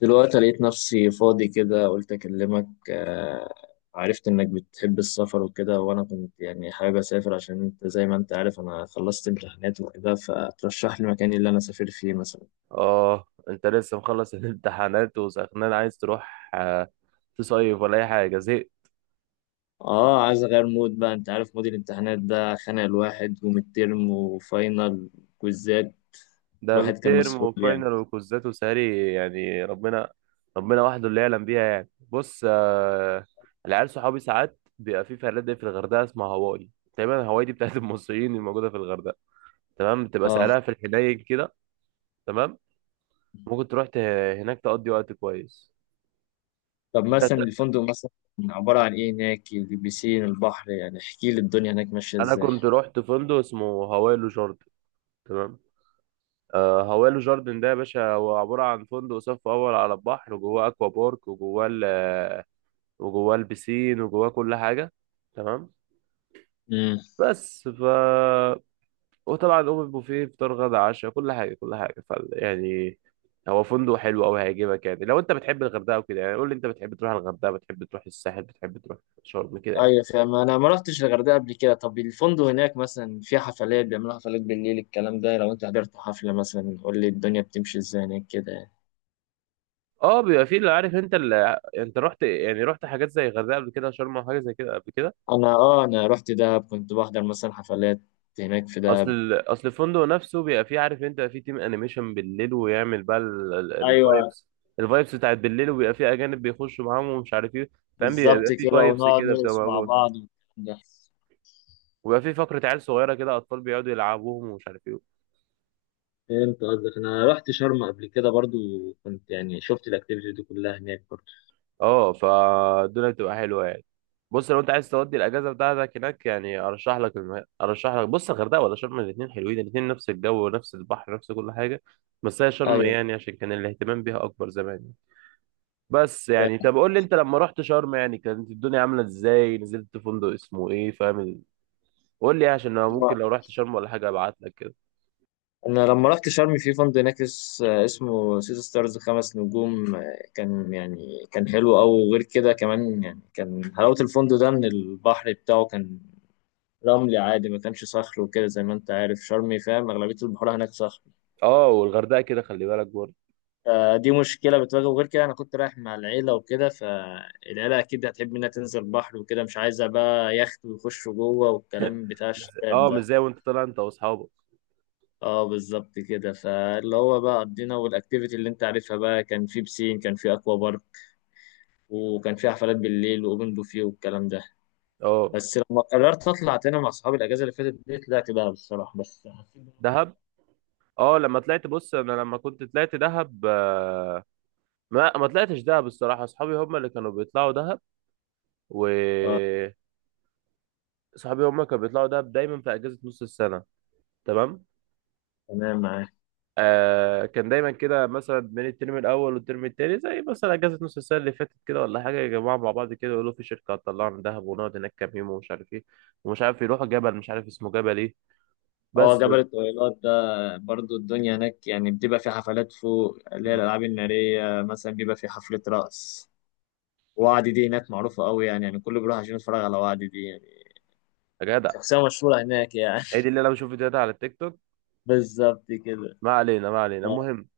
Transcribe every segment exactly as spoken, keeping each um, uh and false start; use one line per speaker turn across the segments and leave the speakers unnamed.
دلوقتي لقيت نفسي فاضي كده قلت أكلمك آه، عرفت إنك بتحب السفر وكده وأنا كنت يعني حابب أسافر عشان أنت زي ما أنت عارف أنا خلصت امتحانات وكده فترشح لي مكان اللي أنا أسافر فيه مثلا.
اه، انت لسه مخلص الامتحانات وسخنان عايز تروح آه، تصيف ولا اي حاجه؟ زهقت.
آه عايز أغير مود بقى، أنت عارف مود الامتحانات ده خانق الواحد، وميد ترم وفاينل كويزات،
ده
الواحد كان
بالترم
مسحول يعني.
وفاينل وكوزات وسهري، يعني ربنا، ربنا وحده اللي يعلم بيها. يعني بص، آه، العيال صحابي ساعات بيبقى في فنادق في الغردقه اسمها هواي تقريبا. هواي دي بتاعت المصريين الموجوده في الغردقه، تمام. بتبقى
آه
سعرها في الحنين كده، تمام. ممكن تروح ت- هناك تقضي وقت كويس.
طب
انت
مثلا الفندق مثلا عبارة عن إيه هناك؟ البيسين، البحر، يعني احكي لي الدنيا هناك ماشية
انا كنت رحت فندق اسمه هواي لوجارد، تمام. آه، هوالو جاردن ده يا باشا هو عبارة عن فندق صف أول على البحر، وجواه أكوا بارك، وجواه ال- آه، وجواه البسين، وجواه كل حاجة، تمام.
إزاي؟
بس. ف وطبعا أوبن بوفيه، فطار غدا عشاء، كل حاجة كل حاجة. ف يعني هو فندق حلو أوي، هيعجبك، يعني لو أنت بتحب الغردقة وكده. يعني قول لي، أنت بتحب تروح الغردقة، بتحب تروح الساحل، بتحب تروح شرم، كده يعني.
ايوه فاهم، انا ما رحتش الغردقه قبل كده. طب الفندق هناك مثلا في حفلات؟ بيعملوا حفلات بالليل الكلام ده؟ لو انت حضرت حفله مثلا قول لي الدنيا بتمشي ازاي هناك كده يعني.
اه، بيبقى فيه اللي عارف. أنت اللي... أنت رحت، يعني رحت حاجات زي الغردقة قبل كده، شرم أو حاجة زي كده قبل كده؟
انا اه انا رحت دهب، كنت بحضر مثلا حفلات هناك في
اصل
دهب.
ال- اصل الفندق نفسه بيبقى فيه، عارف انت، فيه تيم انيميشن بالليل، ويعمل بقى
ايوه
الفايبس، الفايبس بتاعت بالليل، وبيبقى فيه اجانب بيخشوا معاهم ومش عارف ايه. فاهم؟
بالظبط
بيبقى فيه
كده،
فايبس
ونقعد
كده بتبقى
نرقص مع
موجود،
بعض والكلام ده.
وبيبقى فيه فقرة عيال صغيرة كده، اطفال بيقعدوا يلعبوهم ومش عارف ايه.
فهمت قصدك، انا رحت شرم قبل كده برضو، كنت يعني شفت الاكتيفيتي دي كلها هناك برضو.
اه، فالدنيا بتبقى حلوة يعني. بص، لو انت عايز تودي الاجازة بتاعتك هناك، يعني ارشح لك الم... ارشح لك، بص، الغردقة ولا شرم؟ الاتنين حلوين، الاتنين نفس الجو، نفس البحر، نفس كل حاجة. بس هي شرم
ايوه.
يعني عشان كان الاهتمام بيها اكبر زمان. بس يعني، طب قول لي انت لما رحت شرم، يعني كانت الدنيا عامله ازاي، نزلت فندق اسمه ايه، فاهم؟ قول لي عشان انا ممكن لو رحت شرم ولا حاجه ابعت لك كده.
انا لما رحت شرم في فندق هناك اس- اسمه سيتي ستارز خمس نجوم، آه، كان يعني كان حلو أوي. وغير كده كمان يعني كان حلاوة الفندق ده ان البحر بتاعه كان رملي عادي، ما كانش صخر وكده. زي ما انت عارف شرم فاهم اغلبية البحور هناك صخر،
اه، والغردقه كده، خلي بالك برضه.
فدي مشكلة بتواجه. وغير كده انا كنت رايح مع العيلة وكده، فالعيلة اكيد هتحب انها تنزل بحر وكده، مش عايزة بقى يخت ويخشوا جوه والكلام بتاع الشباب
اه، مش
ده.
زي وانت طالع انت واصحابك.
اه بالظبط كده. فاللي هو بقى قضينا، والاكتيفيتي اللي انت عارفها بقى، كان في بسين، كان في اكوا بارك، وكان في حفلات بالليل واوبن بوفيه والكلام ده.
اه،
بس لما قررت اطلع تاني مع اصحابي الاجازه اللي فاتت دي طلعت بقى بالصراحه. بس
دهب. اه لما طلعت، بص، انا لما كنت طلعت دهب، آه، ما ما طلعتش دهب الصراحه، اصحابي هم اللي كانوا بيطلعوا دهب. و صحابي هم كانوا بيطلعوا دهب دايما في اجازه نص السنه، تمام.
تمام معاك.
آه كان دايما كده، مثلا بين الترم الاول والترم التاني، زي مثلا اجازه نص السنه اللي فاتت كده ولا حاجه، يا جماعه مع بعض كده يقولوا في شركه هتطلعنا دهب ونقعد هناك كام يوم، ومش عارف ايه. ومش عارف يروحوا جبل، مش عارف اسمه جبل ايه.
اه
بس. و...
جبل الطويلات ده، برضو الدنيا هناك يعني بتبقى في حفلات فوق، اللي هي
مم.
الالعاب الناريه مثلا، بيبقى في حفله رقص. وعدي دي هناك معروفه قوي يعني، يعني كله بيروح عشان يتفرج على وعدي دي يعني،
يا جدع،
شخصيه مشهوره هناك يعني.
هي دي اللي انا بشوف فيديوهات على التيك توك.
بالظبط كده.
ما علينا، ما علينا،
آه،
المهم.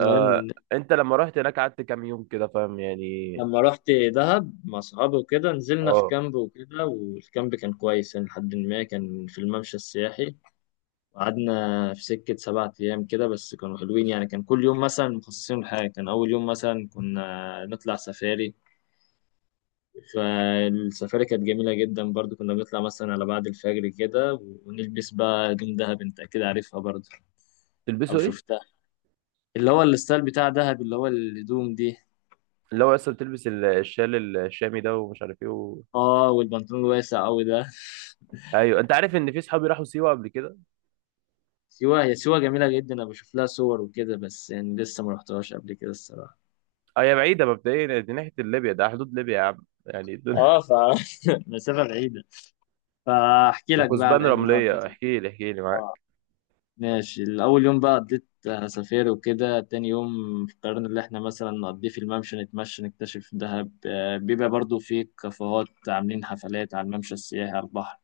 آه انت لما رحت هناك قعدت كام يوم كده، فاهم يعني؟
لما رحت دهب مع صحابي وكده نزلنا في
اه،
كامب وكده، والكامب كان كويس يعني لحد ما كان في الممشى السياحي. وقعدنا في سكة سبعة أيام كده، بس كانوا حلوين يعني. كان كل يوم مثلا مخصصين لحاجة. كان أول يوم مثلا كنا نطلع سفاري، فالسفاري كانت جميلة جدا برضو، كنا بنطلع مثلا على بعد الفجر كده، ونلبس بقى هدوم دهب أنت أكيد عارفها برضو أو
تلبسوا ايه؟
شفتها، اللي هو الستايل بتاع دهب، اللي هو الهدوم دي.
اللي هو اصلا بتلبس ال- الشال الشامي ده، ومش عارف ايه و...
اه والبنطلون الواسع أوي ده.
ايوه. انت عارف ان في صحابي راحوا سيوه قبل كده.
سيوة، هي سيوة جميلة جدا، أنا بشوف لها صور وكده بس يعني لسه ما رحتهاش قبل كده الصراحة.
هي بعيدة مبدئيا، دي ناحية ليبيا، ده حدود ليبيا يا عم، يعني الدنيا.
اه ف مسافة بعيدة. فأحكي لك بقى على
وكثبان
الأيام اللي أنا
رملية،
قضيتها.
احكي لي احكي لي،
آه.
معاك.
ماشي، الأول يوم بقى قضيت سفير وكده. تاني يوم قررنا اللي احنا مثلا نقضيه في الممشى، نتمشى نكتشف دهب، آه، بيبقى برضو في كافيهات عاملين حفلات على الممشى السياحي على البحر،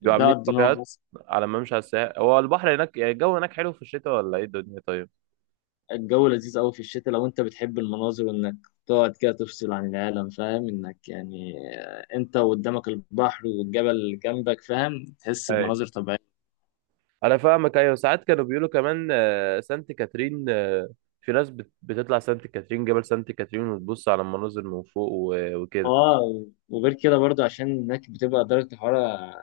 بيبقوا
ده
عاملين
قضيناه.
كافيهات على ما امشي على الساحل. هو البحر هناك يعني، الجو هناك حلو في الشتاء ولا ايه الدنيا طيب؟
الجو لذيذ قوي في الشتاء لو انت بتحب المناظر، وانك تقعد كده تفصل عن العالم، فاهم انك يعني، آه، انت وقدامك البحر والجبل جنبك، فاهم، تحس
ايوه،
بمناظر طبيعية.
انا فاهمك. ايوه، ساعات كانوا بيقولوا كمان آه، سانت كاترين. آه، في ناس بت- بتطلع سانت كاترين، جبل سانت كاترين، وتبص على المناظر من فوق و- وكده.
اه وغير كده برضو عشان هناك بتبقى درجة الحرارة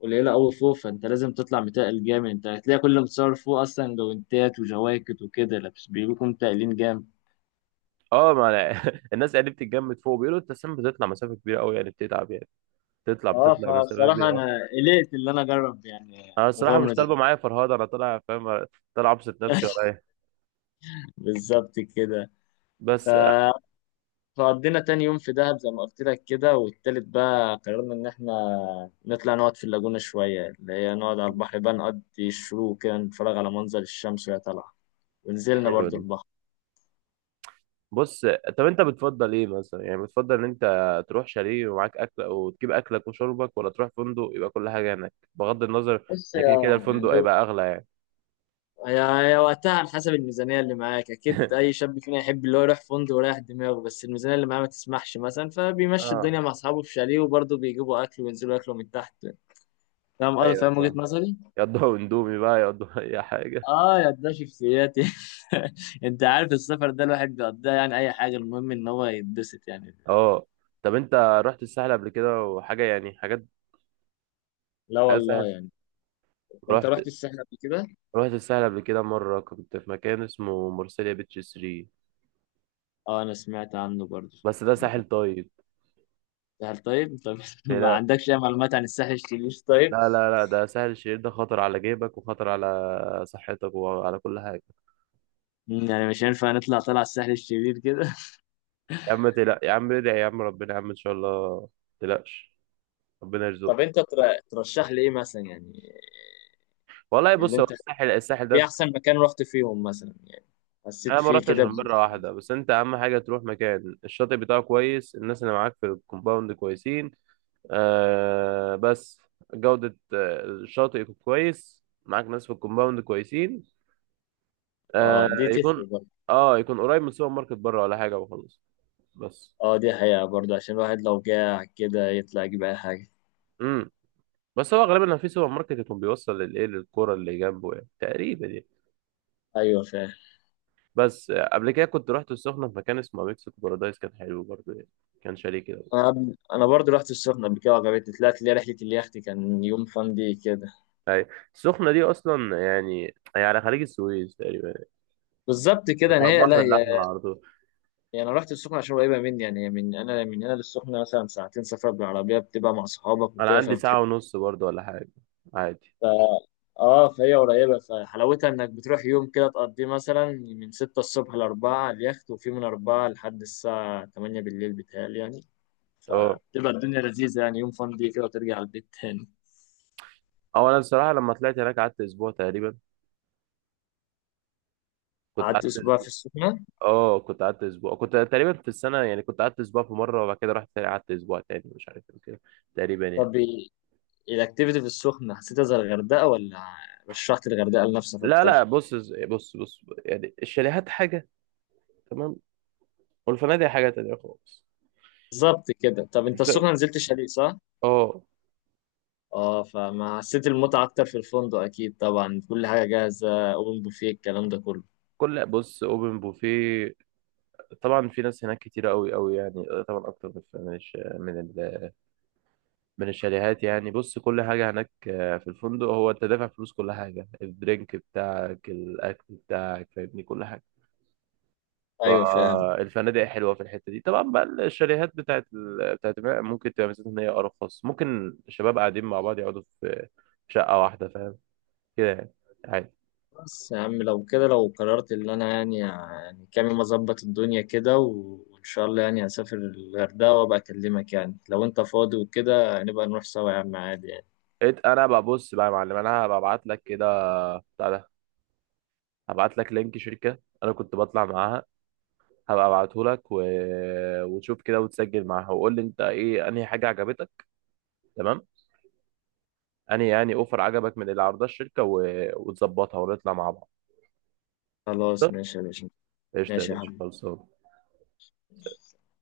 قليلة قوي فوق، فانت لازم تطلع متقل جامد، انت هتلاقي كل اللي متصور فوق اصلا جوانتات وجواكت وكده لابس، بيكونوا متقلين جامد.
اه، ما أنا الناس يعني بتتجمد فوق، بيقولوا انت أساساً بتطلع مسافة كبيرة قوي يعني، بتتعب يعني. بتطلع
اه
بتطلع مسافة
فصراحة
كبيرة.
انا قلقت اللي انا اجرب يعني
انا الصراحه مش
مغامرة زي
طالبه معايا فرهاده، انا طالع، فاهم؟ طالع ابسط نفسي ولا ايه؟
بالظبط كده. ف
بس
فقضينا تاني يوم في دهب زي ما قلت لك كده. والتالت بقى قررنا إن إحنا نطلع نقعد في اللاجونة شوية، اللي هي نقعد على البحر بقى، نقضي الشروق كده، نتفرج على منظر الشمس وهي طالعة، ونزلنا
حلو
برضو
ده.
البحر.
بص، طب انت بتفضل ايه مثلا، يعني بتفضل ان انت تروح شاليه ومعاك اكل وتجيب اكلك وشربك، ولا تروح فندق يبقى كل حاجه هناك، بغض النظر
بص
ان كده كده
يا
الفندق
يعني،
هيبقى اغلى يعني؟
هي هي وقتها على حسب الميزانية اللي معاك. أكيد أي شاب فينا يحب اللي هو يروح فندق ويريح دماغه، بس الميزانية اللي معاه ما تسمحش مثلا، فبيمشي
اه،
الدنيا مع أصحابه في شاليه وبرضه بيجيبوا أكل وينزلوا ياكلوا من تحت. فاهم قصدي؟
ايوه
فاهم وجهة
فاهم.
نظري؟
يقضوا اندومي بقى، يقضوا اي حاجه.
اه يا ده شخصيات. انت عارف السفر ده الواحد بيقضيها يعني اي حاجه، المهم ان هو يتبسط يعني.
اه، طب انت رحت الساحل قبل كده وحاجه، يعني حاجات
لا
حاجات
والله
سهل؟
يعني، انت
رحت
رحت الساحل قبل كده؟
رحت الساحل قبل كده مره، كنت في مكان اسمه مرسيليا بيتش ثلاثة.
اه انا سمعت عنه برضه.
بس ده ساحل طيب.
الساحل طيب، طب ما
لا
عندكش اي معلومات عن الساحل الشرير طيب؟
لا لا لا، ده ساحل الشرير، ده خطر على جيبك وخطر على صحتك وعلى كل حاجة.
مم، يعني مش هينفع نطلع، طلع الساحل الشرير كده؟
يا عم تلا، يا عم ادعي يا عم ربنا، يا عم إن شاء الله ما تقلقش، ربنا يرزقك.
طب انت تر- ترشح لي ايه مثلا يعني؟
والله
اللي
بص، هو
انت
الساحل، الساحل
ايه
ده
احسن مكان رحت فيهم مثلا يعني، حسيت
أنا ما
فيه
رحتش
كده
غير
ب-.
مرة واحدة. بس أنت أهم حاجة تروح مكان الشاطئ بتاعه كويس، الناس اللي معاك في الكومباوند كويسين. آه بس جودة آه، الشاطئ يكون كويس، معاك ناس في الكومباوند كويسين.
اه
آه
دي
يكون
تفرق.
اه يكون قريب من سوبر ماركت بره ولا حاجة، وخلاص. بس
اه دي حقيقة برضه، عشان الواحد لو جاع كده يطلع يجيب أي حاجة.
امم بس هو غالبا في سوبر ماركت يكون بيوصل للايه، للكوره اللي جنبه، يعني تقريبا يعني.
أيوة فاهم.
بس آه، قبل كده كنت رحت السخنه في مكان اسمه مكسيكو بارادايس، كان حلو برضه يعني، كان شاليه كده.
أنا قبل- أنا برضه رحت السخنة قبل كده وعجبتني، طلعت لي رحلة اليخت كان يوم فان دي كده.
اي، السخنه دي اصلا يعني هي على خليج السويس تقريبا يعني.
بالظبط كده
مش على
يعني، هي لا
البحر
هي
الاحمر على طول.
يعني، أنا رحت السخنة عشان قريبة مني يعني، هي من أنا من هنا للسخنة مثلا ساعتين سفر بالعربية، بتبقى مع صحابك
انا
وكده
عندي
فبتحس.
ساعه ونص برضه ولا حاجه، عادي.
ف... اه فهي قريبة، فحلاوتها انك بتروح يوم كده تقضيه مثلا من ستة الصبح لأربعة على اليخت، وفي من أربعة لحد الساعة تمانية بالليل، بتهيألي يعني
اه
تبقى الدنيا لذيذة يعني، يوم فان دي كده وترجع البيت تاني.
او انا الصراحه لما طلعت هناك قعدت اسبوع تقريبا. كنت
قعدت
قعدت
اسبوع في
اسبوع.
السخنه.
اه، كنت قعدت اسبوع، كنت تقريبا في السنه يعني كنت قعدت اسبوع في مره، وبعد كده رحت تاني قعدت اسبوع تاني، مش عارف ايه كده، تقريبا يعني.
طب إيه- الاكتيفيتي في السخنه حسيتها زي الغردقه ولا رشحت الغردقه لنفسك
لا لا،
اكتر؟
بص بص بص، يعني الشاليهات حاجة، تمام، والفنادق حاجة تانية خالص.
بالظبط كده. طب انت
ف...
السخنه نزلت شاليه صح؟
اه،
اه فما حسيت المتعه اكتر في الفندق؟ اكيد طبعا كل حاجه جاهزه، اوبن بوفيه الكلام ده كله.
كل بص، اوبن بوفيه، طبعا في ناس هناك كتير قوي قوي، يعني آه، طبعا اكتر من من الش... من, ال... من الشاليهات. يعني بص، كل حاجة هناك آه، في الفندق، هو انت دافع فلوس كل حاجة، الدرينك بتاعك، الاكل بتاعك، فاهمني، كل حاجة.
ايوه فاهم.
فالفنادق حلوه في الحته دي. طبعا بقى الشاليهات بتاعت ال... بتاعت ممكن تبقى ميزتها ان هي ارخص، ممكن الشباب قاعدين مع بعض يقعدوا في شقه واحده، فاهم كده يعني، عادي.
بس يا عم لو كده لو قررت اللي انا يعني، يعني كام يوم اظبط الدنيا كده و- وان شاء الله يعني هسافر الغردقه وابقى اكلمك يعني لو انت فاضي وكده، نبقى نروح سوا يا عم، عادي يعني.
إت- انا ببص بقى يا معلم، انا هبقى ابعت لك كده، بتاع ده. هبعت لك لينك شركه انا كنت بطلع معاها، هبقى ابعته لك و... وتشوف كده، وتسجل معاها، وقول لي انت ايه انهي حاجه عجبتك، تمام؟ انهي يعني اوفر عجبك من اللي عرضها الشركه، و... وتظبطها ونطلع مع بعض.
خلاص
قشطه،
ماشي يا باشا.
قشطه يا
ماشي يا
باشا،
حبيبي.
خلصان.